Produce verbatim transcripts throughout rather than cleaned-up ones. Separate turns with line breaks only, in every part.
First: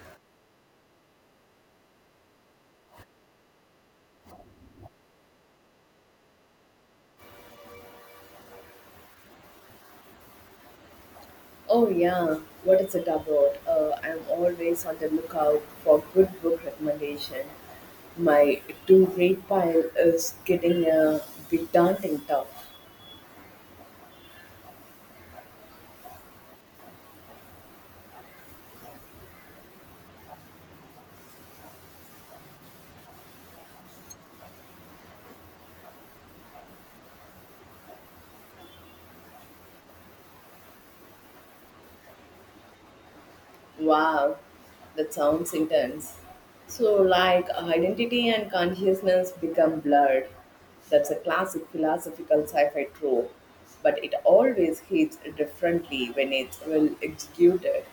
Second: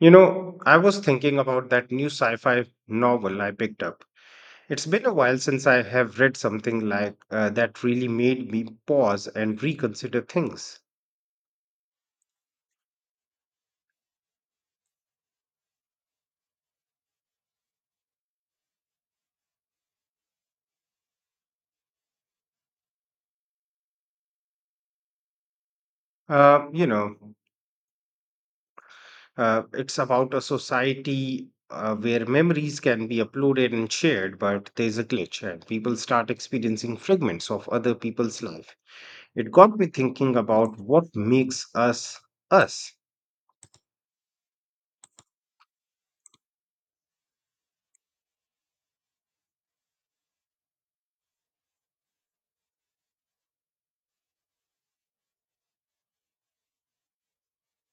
You know, I was thinking about that new sci fi novel I picked up. It's been a while since I have read something like uh, that really made me pause and reconsider things.
Oh yeah, what is it about? Uh, I'm always on the lookout for good book recommendation. My to-read pile is getting a bit daunting tough.
Uh, you know, uh, it's about a society uh, where memories can be uploaded and shared, but there's a glitch and people start experiencing fragments of other people's life. It got me thinking about what makes us us.
Wow, that sounds intense. So like identity and consciousness become blurred. That's a classic philosophical sci-fi trope, but it always hits differently when it's well executed.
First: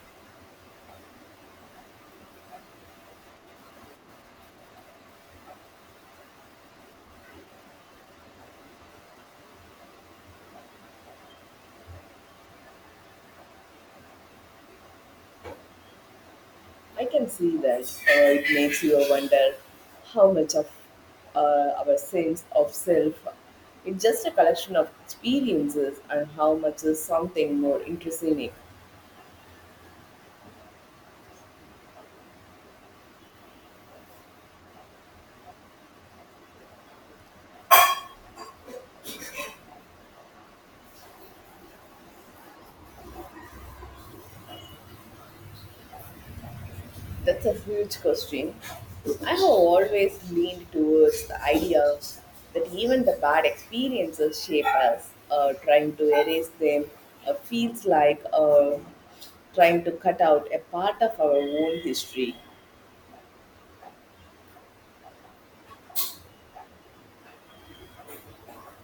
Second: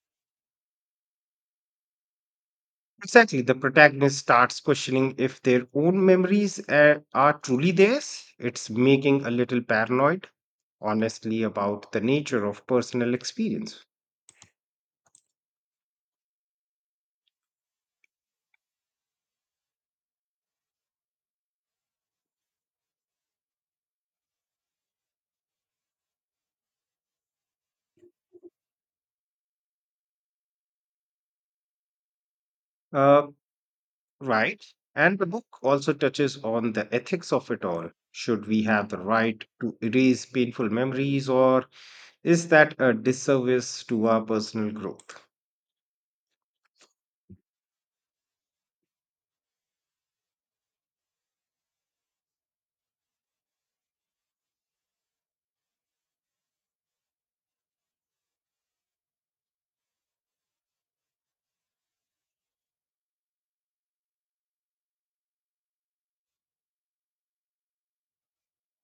Exactly, the protagonist starts questioning if their own memories uh, are truly theirs. It's making a little paranoid, honestly, about the nature of personal experience.
I can see that. Uh, it makes you wonder how much of uh, our sense of self is just a collection of experiences and how much is something more intrinsic.
Uh, right. And the book also touches on the ethics of it all. Should we have the right to erase painful memories, or is that a disservice to our personal growth?
That's a huge question. I have always leaned towards the idea that even the bad experiences shape us. Uh, trying to erase them uh, feels like uh, trying to cut out a part of our own history.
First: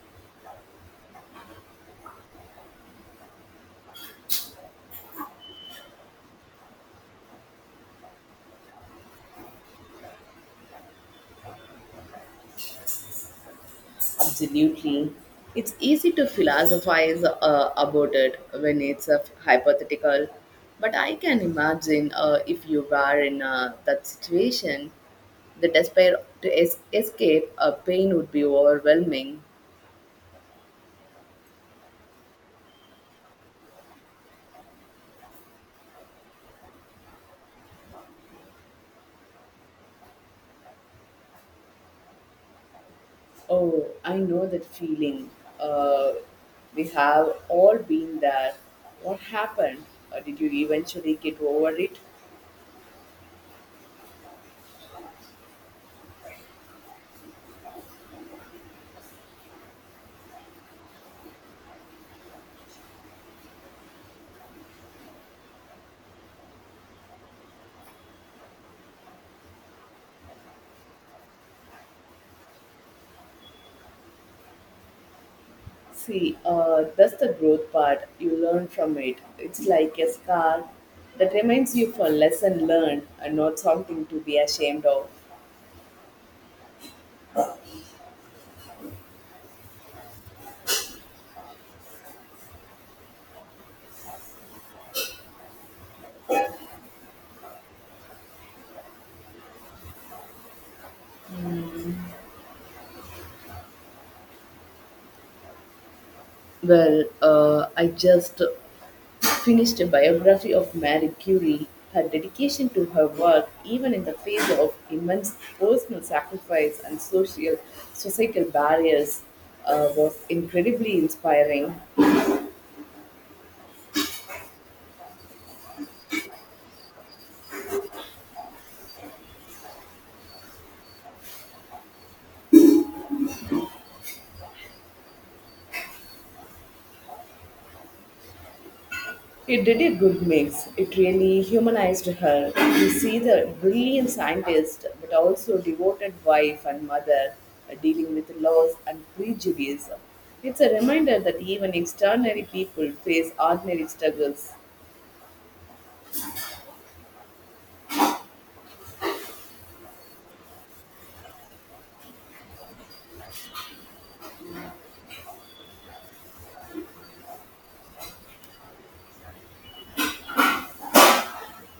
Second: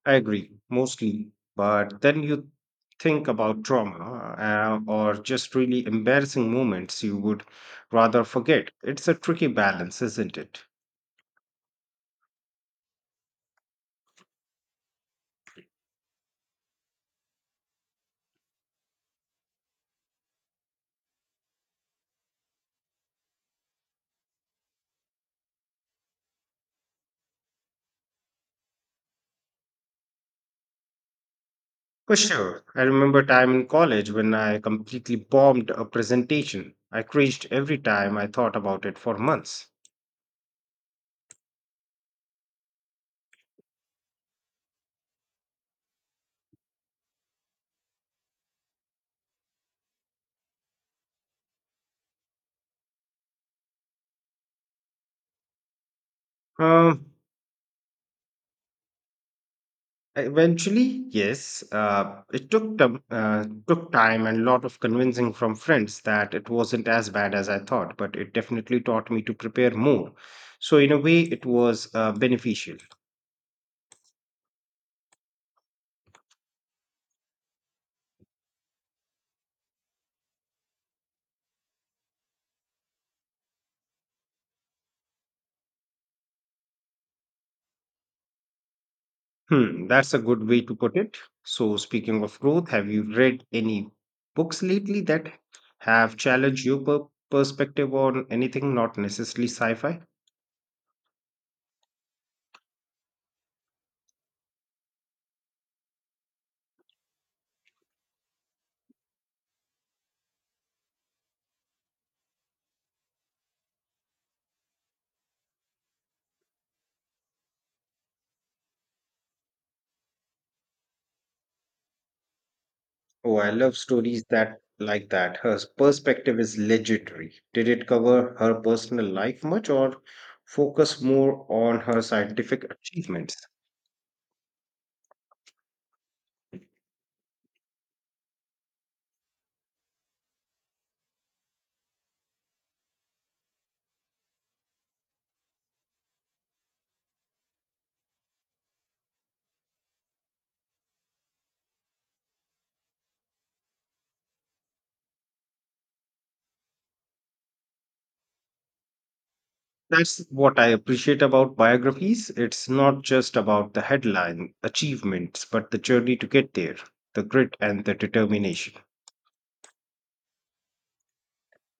I agree, mostly. But then you think about trauma uh, or just really embarrassing moments you would rather forget. It's a tricky balance, isn't it?
Absolutely. It's easy to philosophize uh, about it when it's a hypothetical, but I can imagine uh, if you were in uh, that situation, the despair to es- escape a pain would be overwhelming.
For sure. I remember a time in college when I completely bombed a presentation. I cringed every time I thought about it for months.
Oh, I know that feeling. Uh, we have all been there. What happened? Uh, did you eventually get over it?
Um, Eventually, yes, uh, it took time, uh, took time and a lot of convincing from friends that it wasn't as bad as I thought, but it definitely taught me to prepare more. So in a way, it was uh, beneficial.
See, uh, that's the growth part. You learn from it. It's like a scar that reminds you for lesson learned and not something to be ashamed of.
Hmm, that's a good way to put it. So, speaking of growth, have you read any books lately that have challenged your per- perspective on anything, not necessarily sci fi?
Well, uh, I just finished a biography of Marie Curie. Her dedication to her work, even in the face of immense personal sacrifice and social societal barriers, uh, was incredibly inspiring.
Oh, I love stories that like that. Her perspective is legendary. Did it cover her personal life much or focus more on her scientific achievements?
It did a good mix. It really humanized her. You see the brilliant scientist, but also devoted wife and mother uh, dealing with loss and prejudice. It's a reminder that even extraordinary people face ordinary struggles.
That's what I appreciate about biographies. It's not just about the headline achievements, but the journey to get there, the grit and the determination.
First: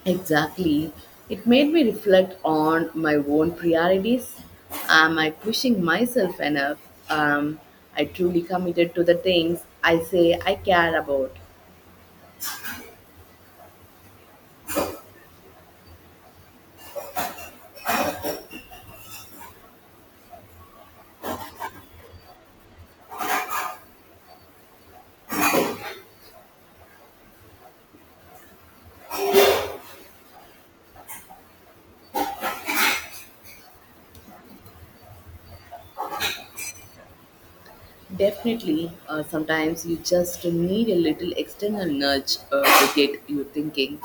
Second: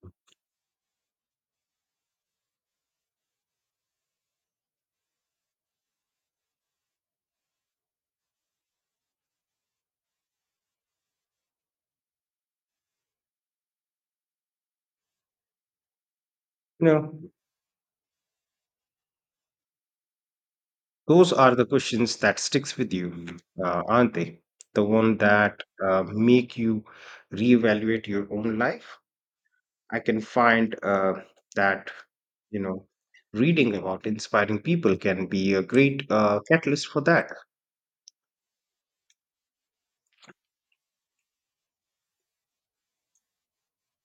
Exactly. It made me reflect on my own priorities. Am I pushing myself enough? Um, I truly committed to the things I say I care about.
You know, those are the questions that sticks with you, mhm, uh, aren't they? The one that uh, make you reevaluate your own life. I can find uh, that you know reading about inspiring people can be a great uh, catalyst for that.
Definitely, uh, sometimes you just need a little external nudge uh, to get you thinking.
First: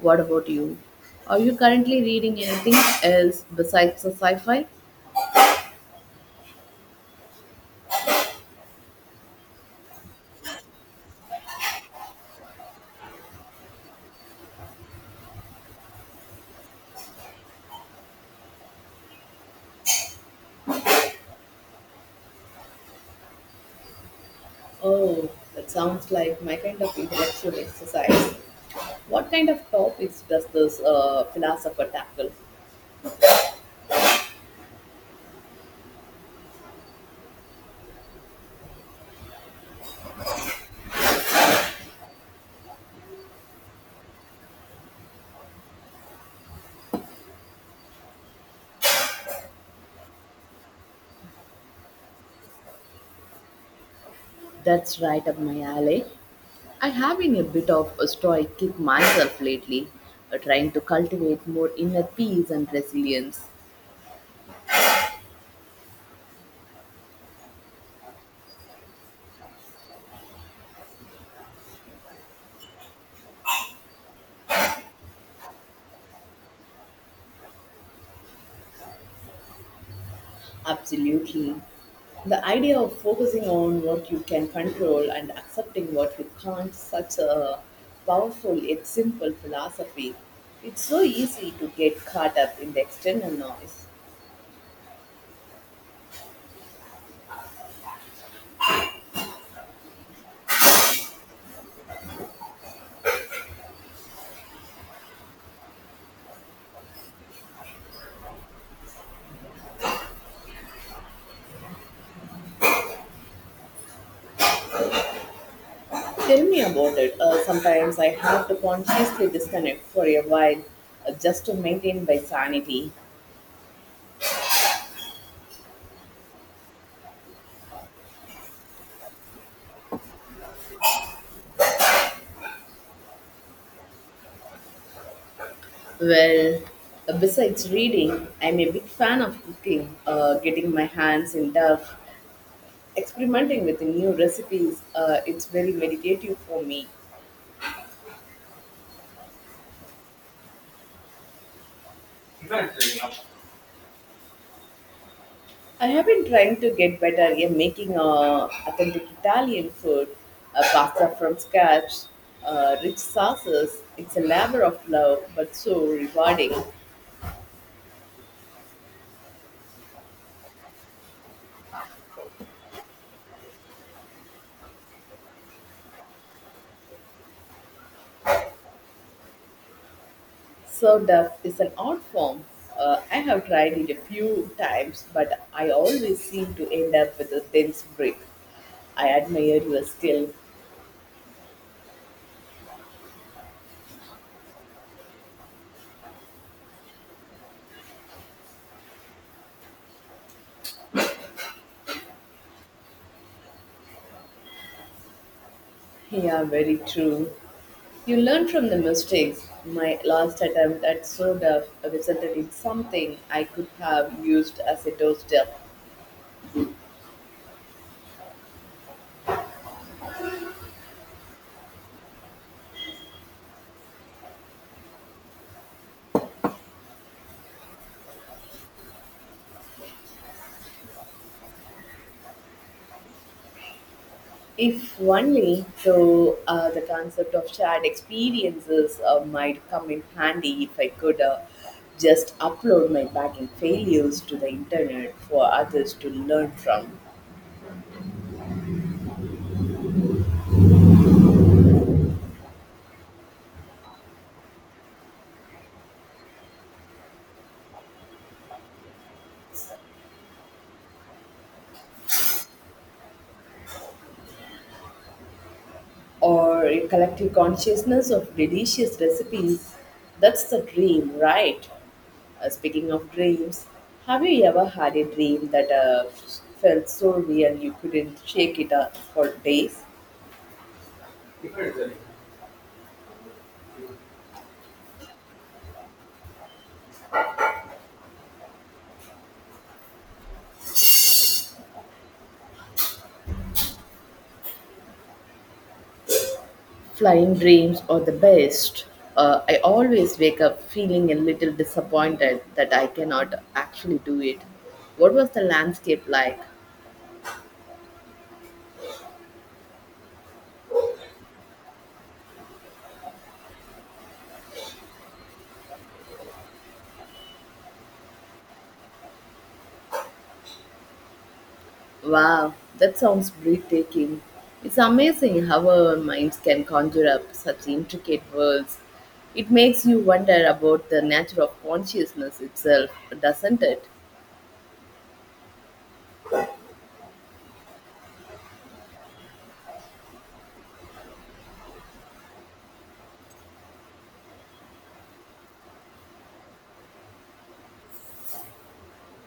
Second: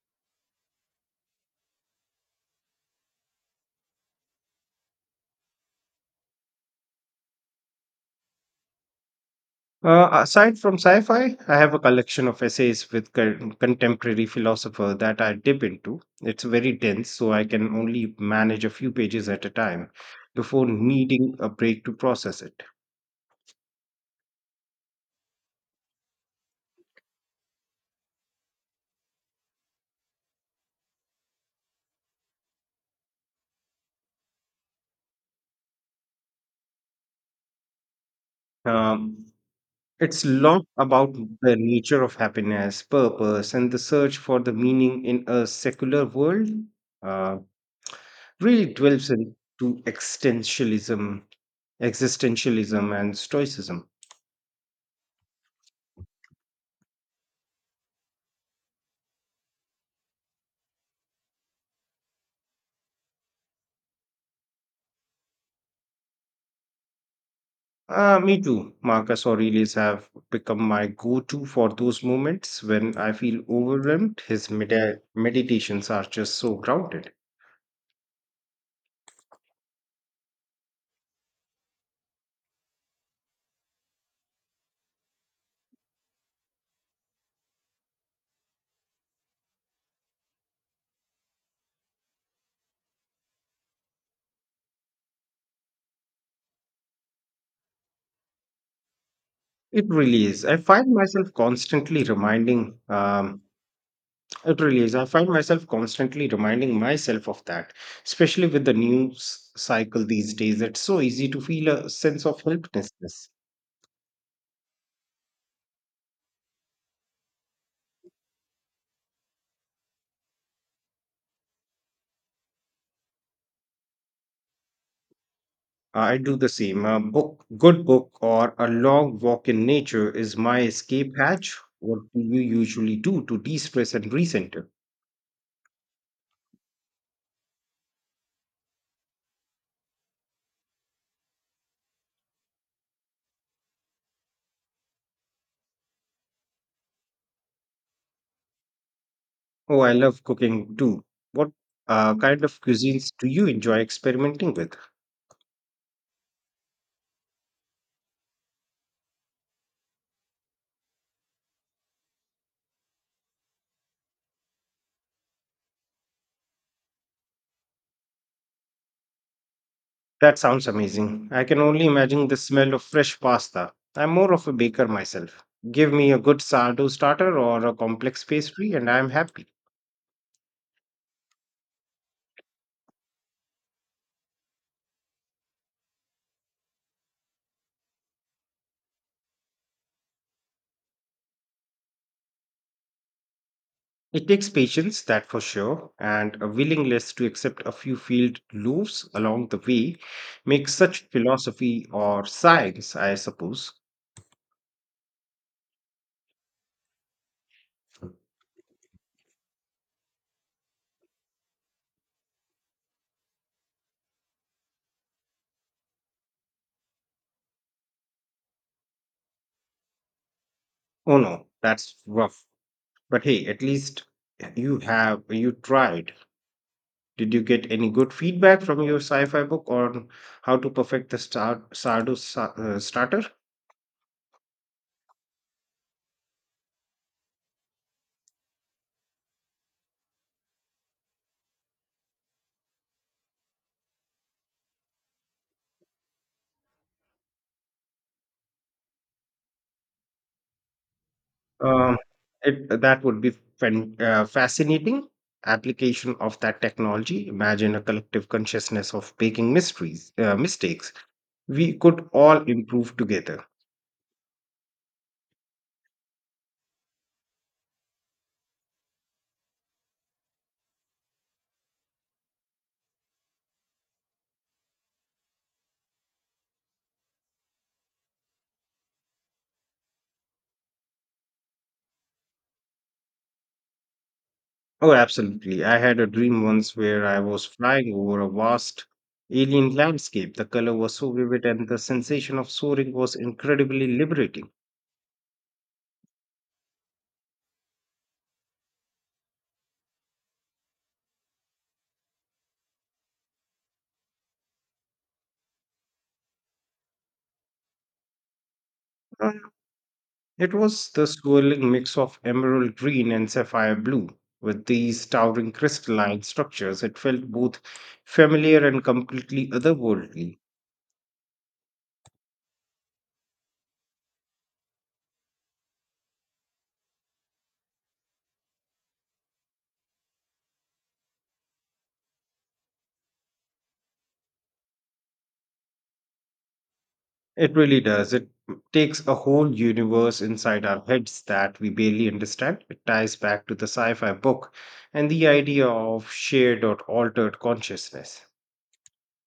What about you? Are you currently reading anything else besides the sci-fi?
Uh, aside from sci-fi, I have a collection of essays with con- contemporary philosopher that I dip into. It's very dense, so I can only manage a few pages at a time before needing a break to process it.
Oh, that sounds like my kind of intellectual exercise. What kind of topics does this uh, philosopher tackle?
Um, it's long about the nature of happiness, purpose, and the search for the meaning in a secular world. Uh, really dwells into existentialism, existentialism, and stoicism.
That's right up my alley. I have been a bit of a stoic kick myself lately, uh, trying to cultivate more inner peace and resilience.
Uh, me too. Marcus Aurelius have become my go-to for those moments when I feel overwhelmed. His medi- meditations are just so grounded.
Absolutely. The idea of focusing on what you can control and accepting what you can't, such a powerful yet simple philosophy. It's so easy to get caught up in the external noise.
It really is. I find myself constantly reminding um, It really is. I find myself constantly reminding myself of that, especially with the news cycle these days. It's so easy to feel a sense of helplessness.
Tell me about it. Uh, sometimes I have to consciously disconnect for a while uh, just to maintain my sanity.
I do the same. A book, good book, or a long walk in nature is my escape hatch. What do you usually do to de stress and recenter?
Well, uh, besides reading, I'm a big fan of cooking, uh, getting my hands in dirt Experimenting with new recipes, uh, it's very meditative for me.
Oh, I love cooking too. What uh, kind of cuisines do you enjoy experimenting with?
I have been trying to get better at making uh, authentic Italian food, uh, pasta from scratch, uh, rich sauces. It's a labor of love, but so rewarding.
That sounds amazing. I can only imagine the smell of fresh pasta. I'm more of a baker myself. Give me a good sourdough starter or a complex pastry, and I'm happy.
Served up is an art form. Uh, I have tried it a few times, but I always seem to end up with a dense brick. I admire your skill.
It takes patience, that for sure, and a willingness to accept a few field loaves along the way makes such philosophy or science, I suppose.
Yeah, very true. You learn from the mistakes. My last attempt at soda resulted in something I could have used as a doorstep.
Oh no, that's rough. But hey, at least you have you tried. Did you get any good feedback from your sci-fi book on how to perfect the star sardo sa- uh, starter?
If only, though, uh, the concept of shared experiences uh, might come in handy if I could uh, just upload my baking failures to the internet for others to learn from.
Um, it, that would be fan, uh, fascinating application of that technology. Imagine a collective consciousness of making mysteries, uh, mistakes. We could all improve together.
Or a collective consciousness of delicious recipes. That's the dream, right? Uh, speaking of dreams, have you ever had a dream that uh, felt so real you couldn't shake it up for days?
Oh, absolutely. I had a dream once where I was flying over a vast alien landscape. The color was so vivid, and the sensation of soaring was incredibly liberating.
Flying dreams are the best. Uh, I always wake up feeling a little disappointed that I cannot actually do it. What was the landscape like?
Uh, It was the swirling mix of emerald green and sapphire blue. With these towering crystalline structures, it felt both familiar and completely otherworldly.
Wow, that sounds breathtaking. It's amazing how our minds can conjure up such intricate worlds. It makes you wonder about the nature of consciousness itself, doesn't it?
It really does. It takes a whole universe inside our heads that we barely understand. It ties back to the sci fi book and the idea of shared or altered consciousness.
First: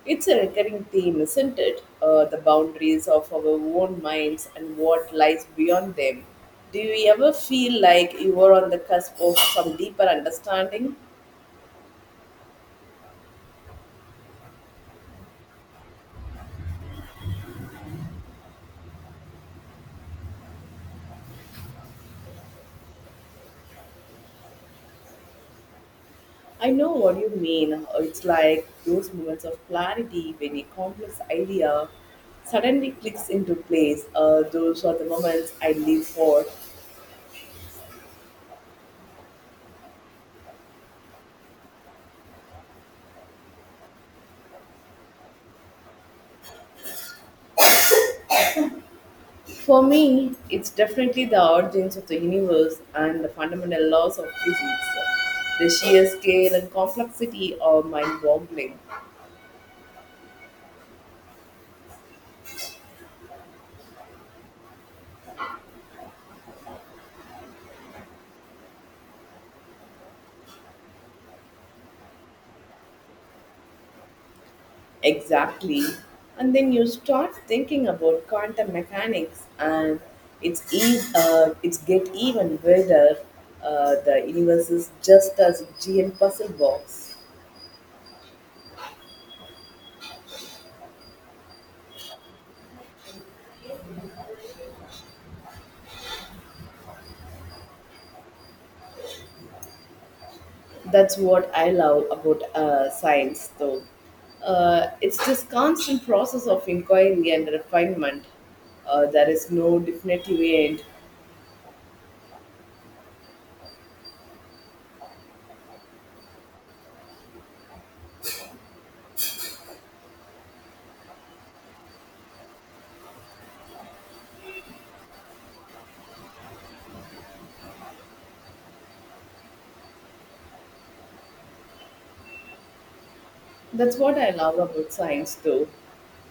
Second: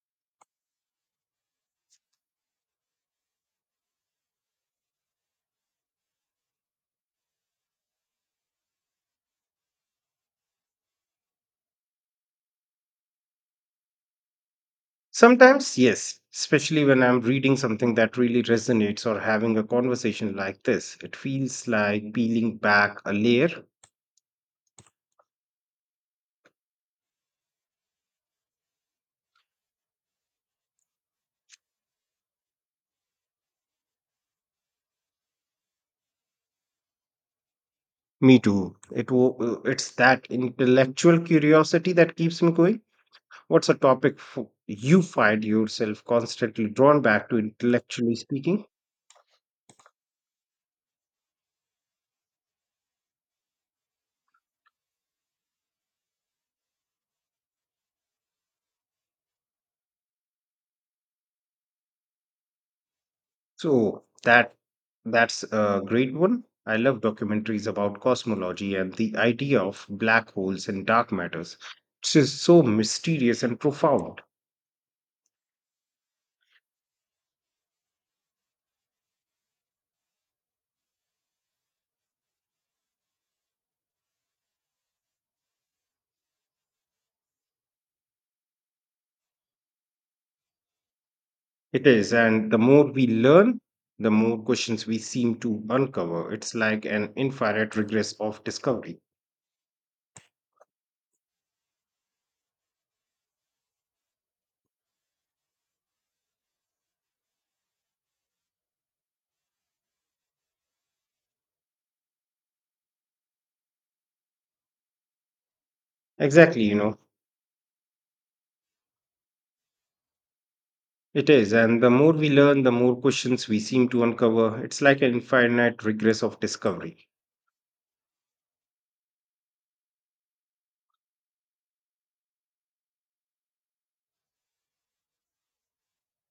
It's a recurring theme, isn't it? Uh, the boundaries of our own minds and what lies beyond them. Do you ever feel like you were on the cusp of some deeper understanding?
Sometimes, yes, especially when I'm reading something that really resonates or having a conversation like this, it feels like peeling back a layer.
I know what you mean. It's like those moments of clarity when a complex idea suddenly clicks into place. Uh, those are the moments I live for.
Me too. It wo- uh, it's that intellectual curiosity that keeps me going. What's a topic fo- you find yourself constantly drawn back to intellectually speaking?
For me, it's definitely the origins of the universe and the fundamental laws of physics. The sheer scale and complexity are mind boggling.
So that that's a great one. I love documentaries about cosmology and the idea of black holes and dark matters, which is so mysterious and profound.
Exactly. And then you start thinking about quantum mechanics, and it's e- uh, it's get even weirder. Uh, the universe is just as giant puzzle box.
It is, and the more we learn, the more questions we seem to uncover. It's like an infinite regress of discovery.
That's what I love about uh, science, though. Uh, it's this constant process of inquiry and refinement. Uh, there is no definitive end.
Exactly, you know, it is, and the more we learn, the more questions we seem to uncover. It's like an infinite regress of discovery.
That's what I love about science, though.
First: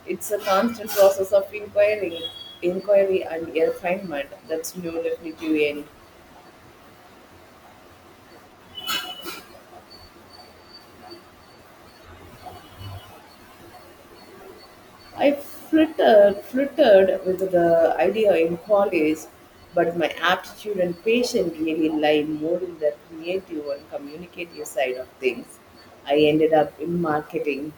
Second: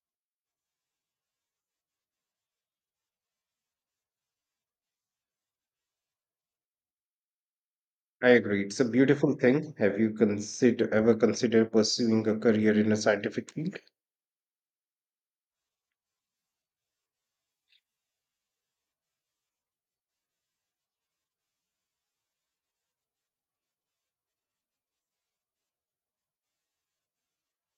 It's a constant process of inquiry, inquiry and refinement. That's no definitive end.
I agree. It's a beautiful thing. Have you consider ever considered pursuing a career in a scientific field?
I flittered, flittered with the idea in college, but my aptitude and patience really lie more in the creative and communicative side of things. I ended up in marketing.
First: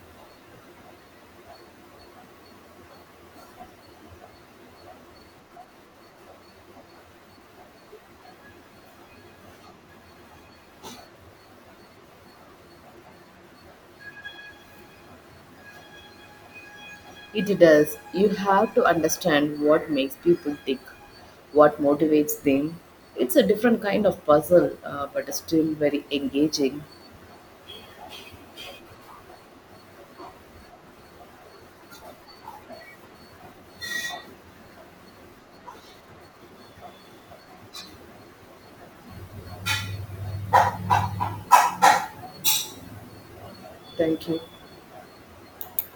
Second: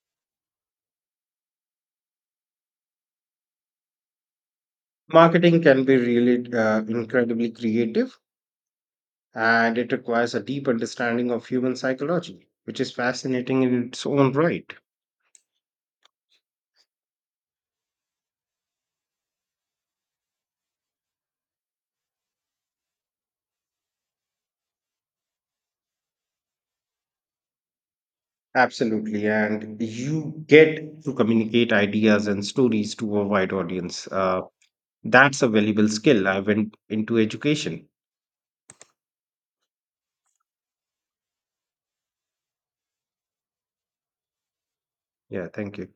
Marketing can be really uh, incredibly creative, and it requires a deep understanding of human psychology, which is fascinating in its own right.
It does. You have to understand what makes people tick, what motivates them. It's a different kind of puzzle, uh, but still very engaging.
Absolutely. And you get to communicate ideas and stories to a wide audience. Uh, that's a valuable skill. I went into education.
Thank you.
Yeah, thank you.